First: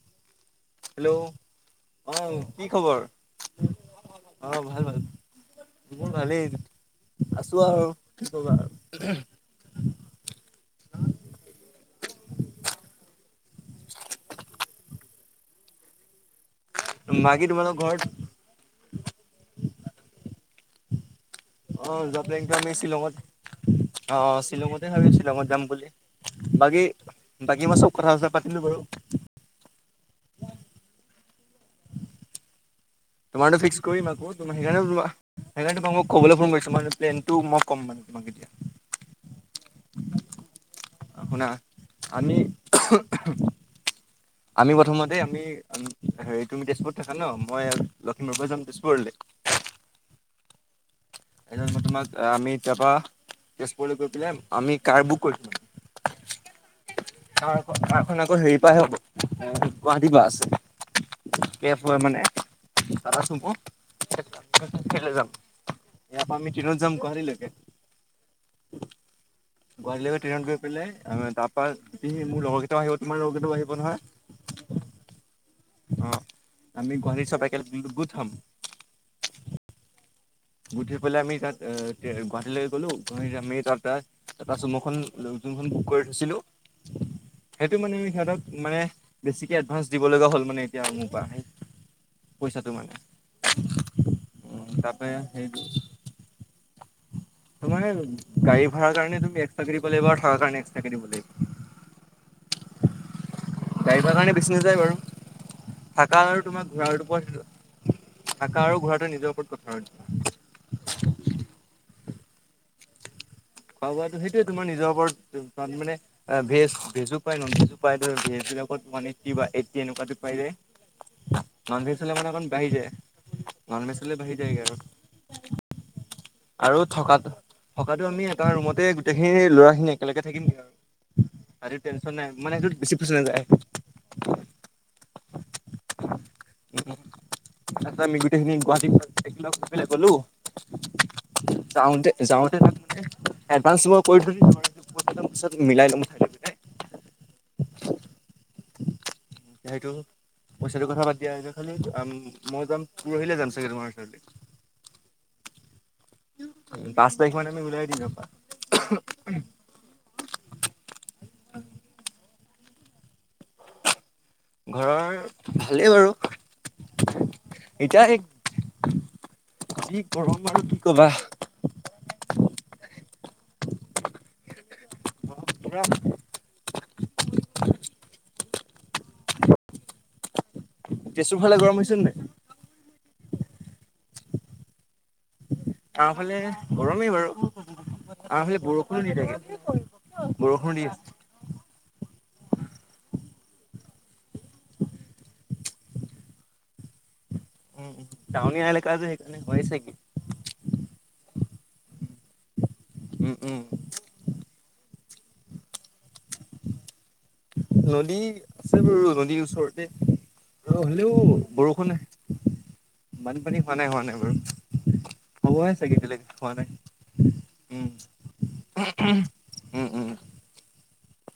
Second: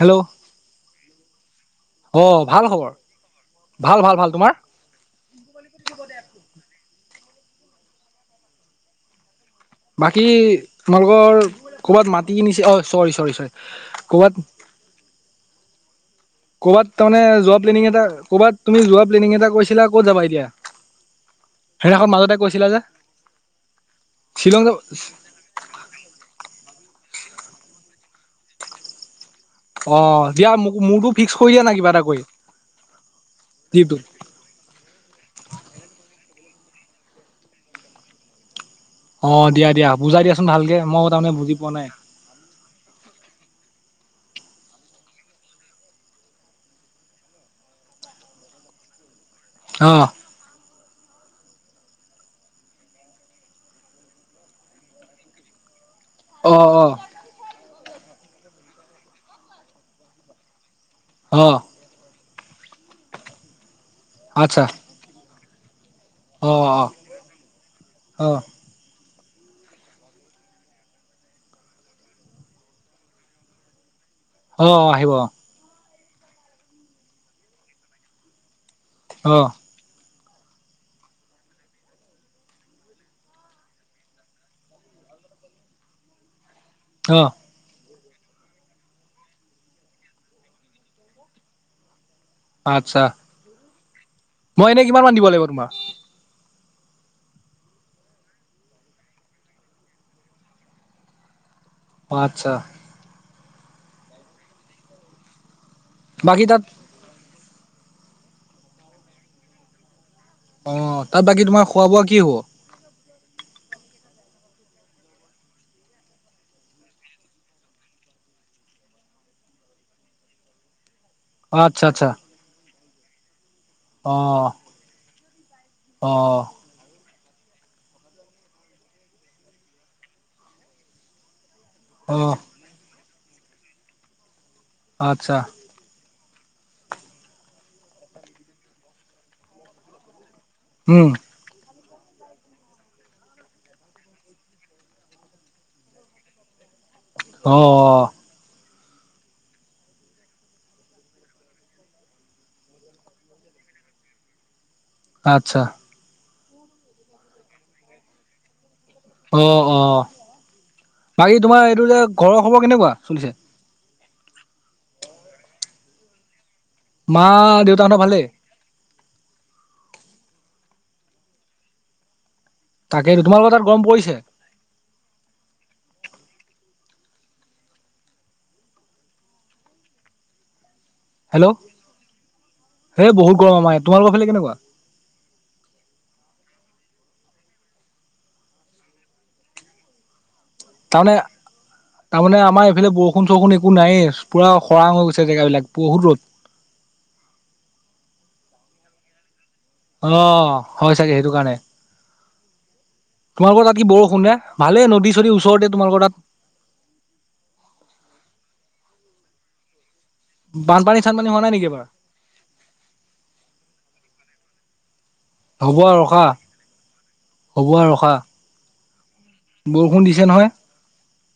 Hello hello! অ আহ ভাল কি খবৰ? ভাল ভাল ভাল তোমাৰ আহ ভাল ভাল। মোৰ ভালেই আছো আৰু কি কবা আৰু। বাকী তোমালোকৰ ক'বাত মাটি কিনিছে অ চৰি চৰি চৰি কৰ'বাত কৰবাত তাৰে বাকী যোৱা তোমালোকৰ প্লেনিং ঘৰত এটা ক'বাত তুমি যোৱা প্লেনিং এটা কৈছিলা ক'ত যাবা এতিয়া? অ, সেইদিনাখন যোৱা মাজতে প্লেনটো কৈছিলা আমি যে শ্বিলঙত অ শ্বিলং যাব শ্বিলঙতে ভাবিছো শ্বিলঙত যাম বুলি। বাকী, বাকী মই চব কথা চথা পাতিলো বাৰু। অ, দিয়া মোক মোৰো ফিক্স কৰি দিয়া নাই কিবা এটা কৰি। তোমাৰতো ফিক্স ট্ৰিপটোত কৰি আক। সেই সেইকাৰণে তোমাক ক'বলৈ ফোন কৰিছো মই প্লেনটো মই ক'ম মানে তোমাক। অ দিয়া দিয়া বুজাই দিয়াচোন ভালকে মই তাৰমানে শুনা বুজি পোৱা নাই। আমি আমি প্ৰথমতে আমি হেৰি তুমি তেজপুৰত থাকা ন মই লখিমপুৰৰ পৰা যাম তেজপুৰলৈ অ। তাৰপিছত মই তোমাক আমি তাৰপৰা তেজপুৰলৈ গৈ পেলাই আমি কাৰ বুক কৰিম অহ অহ কাৰ খন আকৌ হেৰি পৰাহে হ'ব গুৱাহাটীৰ পৰা অ আছে কেব মানে আচ্ছা [unintelligible] খেলে যাম। এয়াৰ পৰা আমি অ ট্ৰেইনত অ যাম গুৱাহাটী অ লৈকে। গুৱাহাটীলৈকে ট্ৰেইন গৈ পেলাই তাৰপৰা হেই মোৰ লগৰ কেইটাও আহিব তোমাৰ লগৰ কেইটাও আহিব নহয়। [inaudible] অ অ আহিব অঁ। অ', আমি গুৱালীৰ চবাই কেল গু থাম। অ'। গুঠি পেলাই আমি তাত গুৱাহাটীলৈ গ'লো গুৱাহাট আমি তাত তাত। তাৰপাছত মইখন যোনখন বুক কৰি থৈছিলো। অ'। সেইটো মানে সিহঁতক মানে বেছিকে এডভান্ঞ্চ দিব লগা হ'ল মানে এতিয়া মোৰ পৰা। পইচাটো মানে। আচ্ছা মই এনেই কিমান তাপে মান দিব লাগিব সেইটো তোমাক। ত মানে গাড়ী ভড়াৰ কাৰণে তুমি একস্ৰা কৰিব লাগিব আৰু থাৰ কাৰণে এক্স্ৰা কৰিব দ লাগিব। অ আচছা। গাইব কাৰণে বিছনে যায় বাৰু। থাকা আৰু বাকী তাত তোমাৰ ঘোঁৰাটোৰ থাকা আৰু ঘোঁৰাটোোৱে নিজৰ ওপৰত পথাৰ। অ তাত বাকী তোমাৰ খোৱা বোৱা কি হব। খোৱা বোৱাটো সেইটোয়ে তোমাৰ নিজৰ ওপৰত মানে। ভেজ ভেজো পায় নন ভেজো পায় ভেজ বিলাকতান এইটট একুৱ পাই যায়। নন আচ্ছা ভেজ আচ্ছা হ'লে মানে অকণ বাঢ়ি যায় নন ভেজ অ হলে বাঢ়ি যায়গৈ আৰু। অ'। আৰু থকাো থকাটো আমি এটা ৰুমতে গোটেইখিনি ল'ৰা খিনি একেলগে থাকিমগে আৰু। আৰু টেনশ্যন অ নাই মানে বেছি পছ নাযায়। আচ্ছা। আচছা আমি গোটেইখিনি গুৱাহাটীতেলাই গ'লো। উম যাওঁতে এভই মিলাই লম। লৈ পেলাই অ অ। সেইটো, পইচাটো কথা পা দিয়া, খালি মই যাম, পৰহিলে যাম চাগে তোমাৰ ঘ। আচ্ছা। উ পাঁচ তাৰিখ মান আমি উওলাই দিম ইয়াৰ পা। অ-অ, বাকী তোমাৰ এইটো যে, ঘৰৰ খবৰ কেনেকুৱা চলিছে। ঘৰৰ, ভালেই বাৰু। মা দেউতাহঁতৰ ভালেই। কি গৰম বাৰু কি ক'বা। তাকেই। তোমালোকৰ তাত গম পৰিছে। উম। তেজপুৰ ফালে গৰম হৈছে ন নাই। হ বহু গৰম হয়, তোমালোকৰ ফালে কেনেকুৱা। আমাৰফালে গৰমেই বাৰু, আমাৰফালে বৰষুণো দি থাকে। বৰষুণ দি আছে। তাৰমানে তাৰমানে আমাৰ এইফালে বৰষুণ চৰষুণ একো নায়েই, পুৰা খৰাং হৈ গৈছে জেগাবিলাক, বহুত ৰ'দ। উম-উ, টাউনীয়া এলেকা যে সেইকাৰণে হয় চাগে। অ, হয় চাগে সেইটো কাৰণে। উম, উম। তোমালোকৰ তাত কি বৰষুণে, ভালেই নদী চদী ওচৰতে তোমালোকৰ তাত। নদী আছে বাৰু নদীৰ ওচৰতে। অ বানপানী হলেও চানপানী হোৱা নাই নেকি এবাৰ বৰষুণ নাই, বানপানী হোৱা নাই হোৱা নাই বাৰু। হ'বে হ'ব আৰু চাগে ৰখা বেলেগে, হোৱা নাই, হ'ব আৰু উম। ৰখা বৰষুণ উম-উম, দিছে নহয় উ-উ।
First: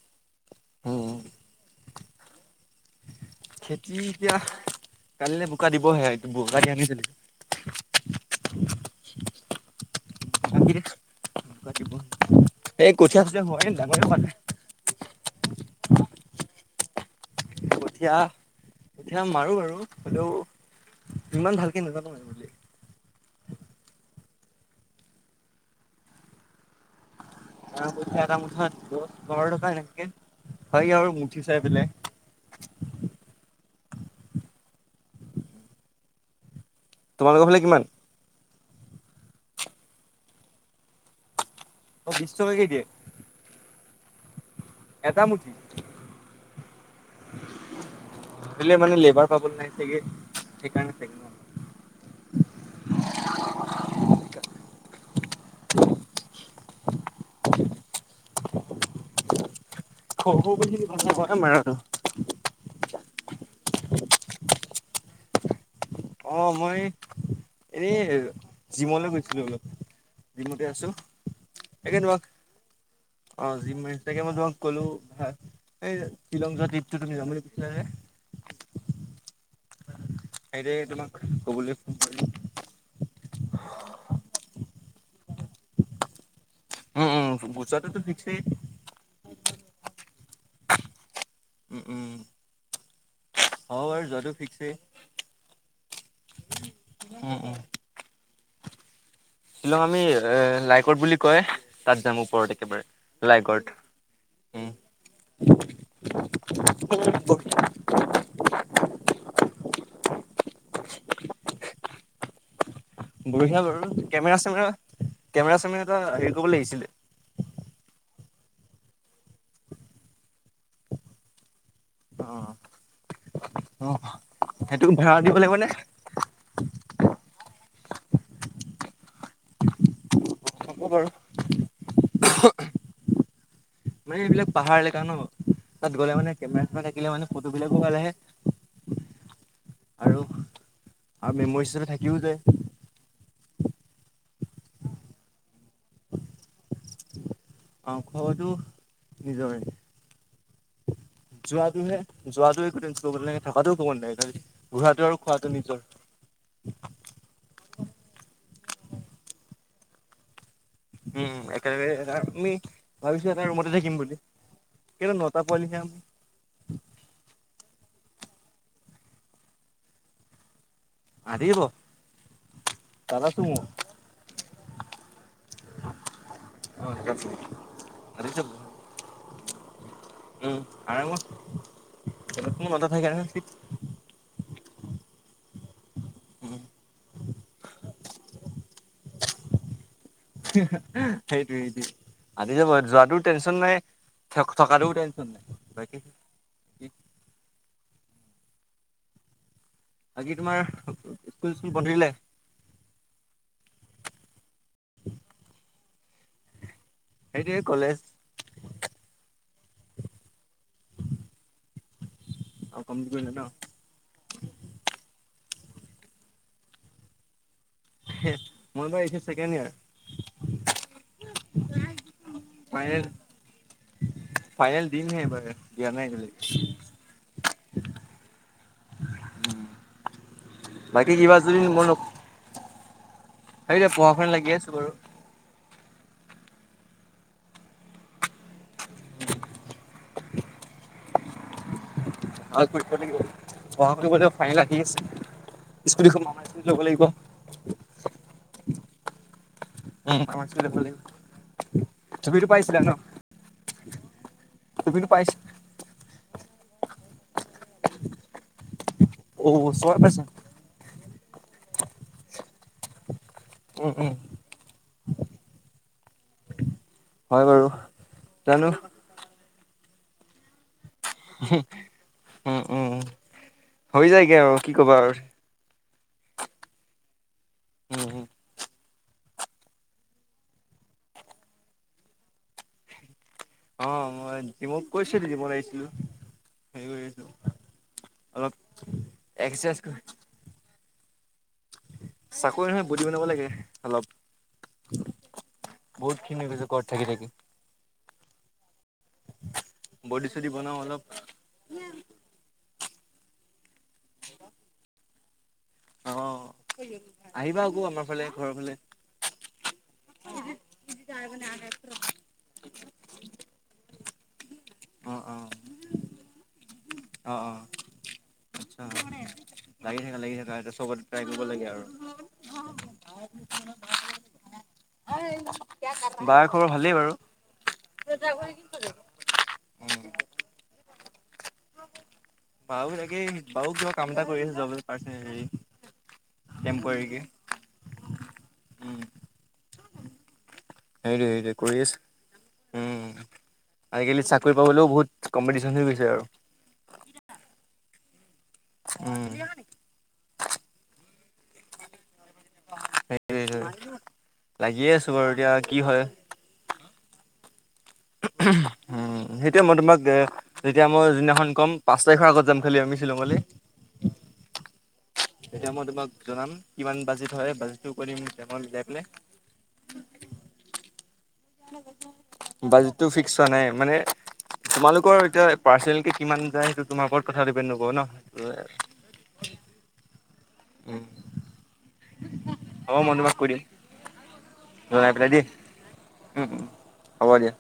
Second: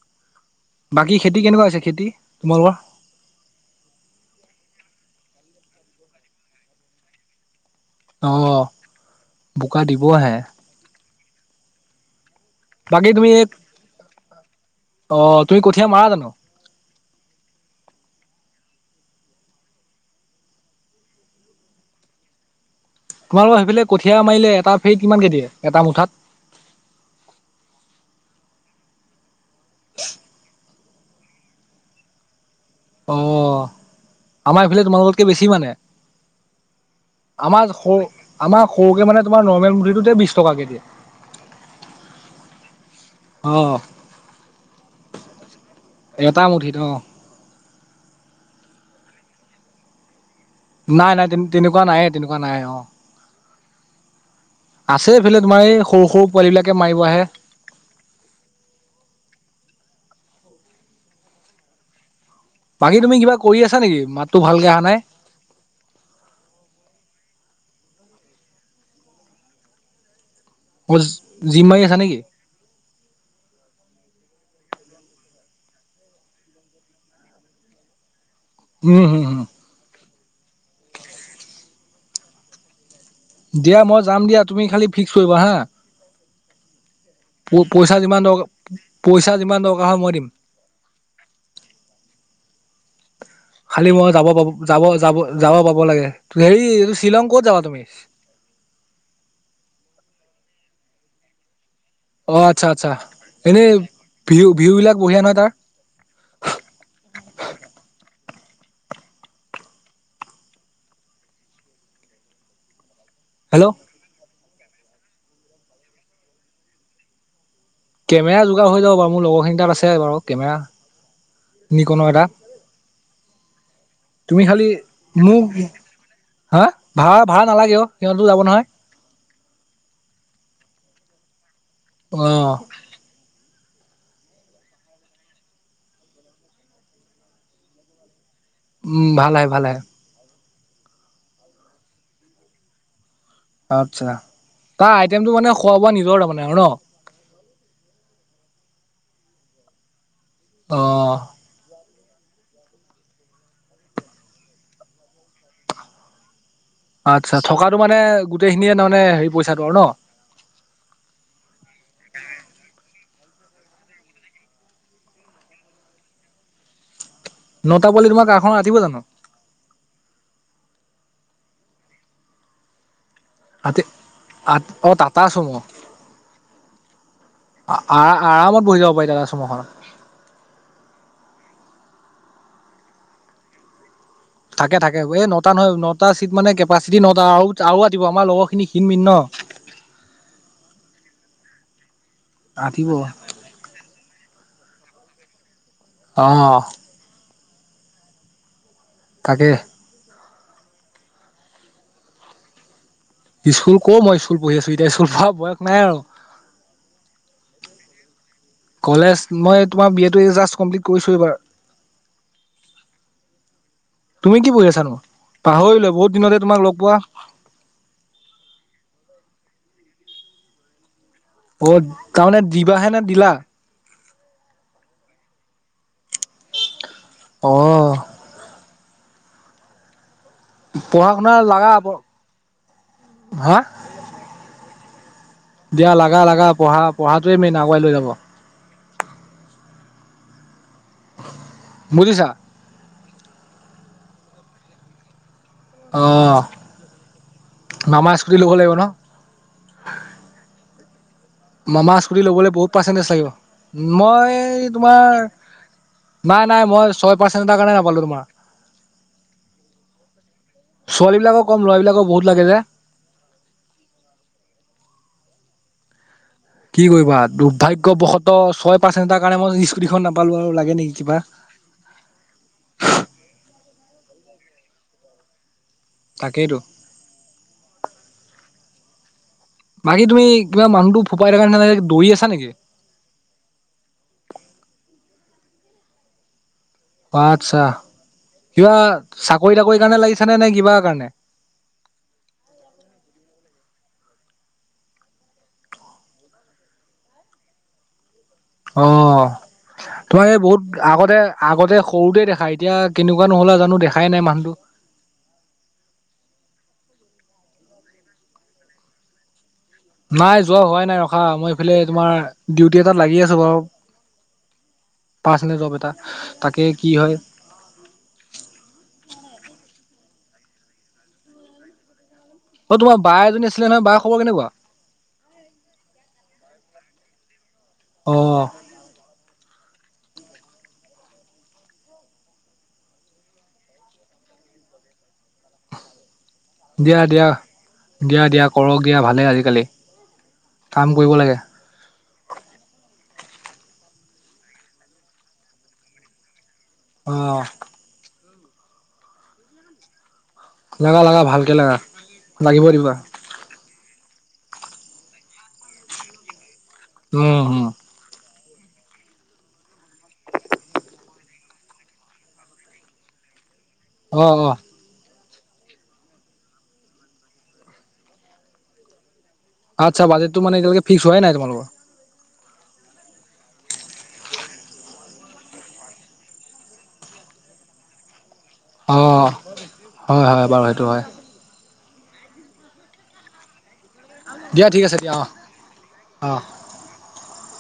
বাকী খেতি কেনেকুৱা হৈছে, খেতি তোমালোকৰ। খেতি এতিয়া, কালিলে বোকা দিবহে, বোকা দিয়া নাই এতিয়ালৈকে। অ' বোকা দিবে বাকী তুমি [unintelligible] অ, তুমি কঠীয়া মাৰা জানো। কঠীয়া- কঠীয়া মাৰো বাৰু কিন্তু ইমান ভালকে নাজানো মাৰিবলে। তোমালোকৰ সেইফালে কঠীয়া মাৰিলে, এটা ফেৰিত কিমানকে দিয়ে? এটা মুঠাত? [unintelligible] এটা মুঠা দহ বাৰ টকা এনেকে, হয় আৰু মুঠি চাই পেলাই। অ', আমাৰ এইফালে তোমালোকতকে বেছি মানে। তোমালোকৰ ফালে আমাৰ কিমান? স, আমাৰ সৰুকে মানে তোমাৰ নৰ্মেল মুঠিটোতে বিশ টকাকে দিয়ে। অ, বিশ টকাকে দিয়ে। অ', অ' এটামুঠি। এটা মুঠিত অ'। [unintelligible] লেবাৰ [unintelligible] নাই চাগে ন। নাই, তেন তেনেকুৱা নায়ে তেনেকুৱা নাই, অ'। আছে এইফালে তোমাৰ, এই সৰু সৰু পোৱালী বিলাকে মাৰিব আহে। [unintelligible] বাকী তুমি কিবা কৰি আছা নেকি, মাতটো ভালকে অহা নাই। অ, মই এই, এই জিমলৈ গৈছিলো অলপ। জিমতে আছো। অ [unintelligible] [unintelligible] জিম মাৰি আছা নেকি এই শ্বিলং যোৱা ট্ৰিপটো তুমি যাম বুলি কৈছিলা যে। উম, উম, উম সেইটোয়েই তোমাক ক'বলৈ ফোন কৰিলো। দিয়া মই যাম দিয়া, তুমি খালী ফিক্স কৰিবা হা। উম উম প পইচা যোৱাটোতো যিমান ফিক্সেই দৰকা, পইচা যিমান দৰকাৰ হয় মই দিম। উম', উম। হ'ব খালি বাৰু মই যাব যোৱাটো পাব, ফিক্সেই। যাব, যাব, যাব পাব লাগে, হেৰি, এই শ্বিলং উম ক'ত উম যাবা তুমি। শ্বিলং আমি এ লাইকট বুলি কয় তাত যাম অ ওপৰত আচ্ছা একেবাৰে আচ্ছা লাইকত, এনেই ভিউ উম। ভিউ [inaudible] বিলাক বঢ়িয়া নহয় তাৰ বঢ়িয়া হেল্ল' বাৰু, কেমেৰা চেমেৰা, কেমেৰা চেমেৰা এটা হেৰি কৰিব লাগিছিলে। কেমেৰা যোগাৰ হৈ যাব বাৰু, মোৰ লগৰখিনি তাত আছে বাৰু কেমেৰা নিকন এটা, অ', অ', তুমি খালি সেইটো ভাড়া দিব মোক লাগিব নে হা ভাড়া, ভাড়া নালাগে অ', সিহঁতো যাব নহয়। হ'ব বাৰু। অ' মানে এইবিলাক পাহাৰ এলেকা ন, তাত গ'লে মানে কেমেৰা চেমেৰা থাকিলে মানে ফটো বিলাকো ভাল আহে উম', ভাল আহে ভাল আহে। আৰু, আৰু মেমৰিজতে থাকিও যায়। আচ্ছা, তাৰ আইটেমটো মানে খোৱা বোৱা নিজৰ তাৰমানে আৰু ন। মাংখ হয়টো নিজৰ লাগিব। অ যোৱা তুহে যোৱাতো একো টেনচন লব নালাগে, থকাতো ও কৰিব নালগে, খালী ঘোঁৰাটো আৰু খোৱাটো নিজৰ। আচ্ছা, থকাটো মানে গোটেইখিনিয়ে তাৰমানে হেৰি পইচাটো আৰু ন। উম একেলগ আমি ভাবিছো এটা ৰুমতে থাকিম বুলি। [inaudible] নটা পোৱালি তোমাৰ কাৰখনত আতিব জানোঁ? আতিব। আতি আ টাটা চুমো। অ টাটা চুমু। আৰামত বহি যাব পাৰি টাটা চমু খনত। উম আৰামত [inaudible] থাকে থাকে এই নটা নহয় নটা চিট মানে কেপাচিটি নটা আৰু আৰু আতিব আমাৰ লগৰ খিনি মিন ন। সেইটো সেইটো আটি যাব আতিব যোৱাটো টেনচন নাই থকাটোও টেনচন নাই বাকী অঁ। তাকে। বাকী তোমাৰ স্কুল স্কুল বান্ধিলে? স্কুল ক মই স্কুল পঢ়ি আছো এতিয়া স্কুলীয়া বয়স নাই আৰু। সেইটোৱেই কলেজ? কলেজ মই তোমাৰ বি এটো জাষ্ট কমপ্লিট কৰিছো এইবাৰ। অ কমপ্লিট কৰিলে ন। তুমি কি পঢ়ি আছানো পাহৰিলেোৱা বহুত দিনতে তোমাক লগ পোৱা। মই এই বাৰ ছেকেণ্ড ইয়াৰ। অ তাৰমানে দিবাহে নে দিলা? ফাইল দিমহে এই বাৰ দিয়া নাই এতিয়া লৈকে। অ। পঢ়া বাকী শুনা কিবা যদি লাগা মই হা হেতিয়া পঢ়া শু লাগি আছো বাৰু দিয়া লগা লগা পঢ়া পঢ়াটোৱে মেইন আগুৱাই লৈ যাব। বুজিছা? [inaudible] অ স্কুটিখন মামা দিব ল'ব লাগিব। মামা স্কুটি ল'ব লাগিব ন। অ আমাৰ স্কুটি ল'ব লাগিব। মামা স্কুটি তুমিতো ল'বলৈ বহুত পাইছিলা ন পাৰ্চেণ্টিজ লাগিব মই তুমিতো তোমাৰ পাইছা নাই নাই মই ছয় পাৰ্চেণ্টৰ কাৰণে নাপালো তোমাৰ। অ ছয় পাৰ্চেণ্টৰ। ছোৱালীবিলাকৰ কম ল'ৰা বিলাকৰ বহুত লাগে যে। উম', উম। কি কৰিবা আৰু হয় বাৰু দুৰ্ভাগ্যবশত জানো ছয় পাৰ্চেণ্ট এটাৰ কাৰণে, মই স্কুটিখন নাপালোঁ আৰু লাগে নেকি কিবা। উম', উম হৈ যায়গে আৰু কি ক'বা আৰু। তাকেই টো। উম', উম। বাকী তুমি কিবা মানুহটো ফোপাই থাকাৰ নিচিনা লাগে, দৌৰি আছা নেকি? [inaudible] কৰি অ' আছিলো আচ্ছা, অলপ কিবা, চাকৰি- এক্সাৰচাইজ তাকৰি কাৰণে কৰি লাগিছা নে? নে কিবা কাৰণে চাকৰি নহয় বডি বনাব লাগে অলপ। বহুত ক্ষিণ হৈ গৈছে ঘৰত থাকি থাকি। অ' তোমাক বডি এই চডি বহুত বনাও অলপ আগতে আগতে সৰুতে দেখা এতিয়া কেনেকুৱা নো হলা জানো দেখাই নাই মানুহটো। অ', আহিবা আকৌ আমাৰ ফালে ঘৰৰ ফালে। নাই যোৱা হোৱাই নাই ৰখা, মই এইফালে তোমাৰ, ডিউটি এটাত লাগি আছোঁ বাৰু। অ অ পাৰ্চনেল জব এটা, তাকে কি হয় অ'। অ [unintelligible] লাগি থাকা, লাগি থাকা এতিয়া চবতে ট্ৰাই কৰিব লাগে আৰু। অ' তোমাৰ বা এজনী আছিলে নহয়, বাৰ খবৰ কেনেকুৱা? বাৰ খবৰ ভালেই অ বাৰু। বাও একে, বাও কিবা কাম এটা কৰি আছে জব হে পাৰ্চনেল হেৰি দিয়া, টেম্পৰাৰীকে দিয়া, দিয়া, দিয়া কৰক উম দিয়া ভালেই আজিকালি। কাম কৰিব সেইটোৱে, লাগে। সেইটোৱে। কৰি আছে। উম', আজিকালি চাকৰি পাবলৈও বহুত, কম্পিটিশনহে হৈছে আৰু। অ'। উম'। লাগা লাগা ভালকে লাগা, লাগিব দিবা। এইটোৱে, লাগিয়ে আছোঁ বাৰু এতিয়া কি হয়? অ', অ'। উহ উম' উম', সেইটোয়ে মই তোমাক এ, যেতিয়া মই যোনদিনাখন ক'ম পাঁচ তাৰিখৰ আগত যাম খালি আমি শ্বিলঙলে। অ', অ'। তেতিয়া মই তোমাক জনাম কিমান বাজেট হয়, বাজেটটো কৈ দিম হিচাপ ওলাই পেলাই। আচ্ছ, বাজেটটো মানে এতিয়ালৈকে ফিক্স হোৱাই নাই তোমালোকৰ? বাজেটটো ফিক্স হোৱা নাই মানে তোমালোকৰ এতিয়া পাৰ্চনেল কিমান যায়, সেইটো তোমাৰ ওপৰত কথা দিপেণ্ড নকৰোঁ ন উম এ অ', হয়' হয়' বাৰু হয় উম', হ'ব মই তোমাক কৈ দিম। দিয়া ঠিক আছে লগাই দিয়া অ পেলাই দি, অ। উম উম হ'ব দিয়া।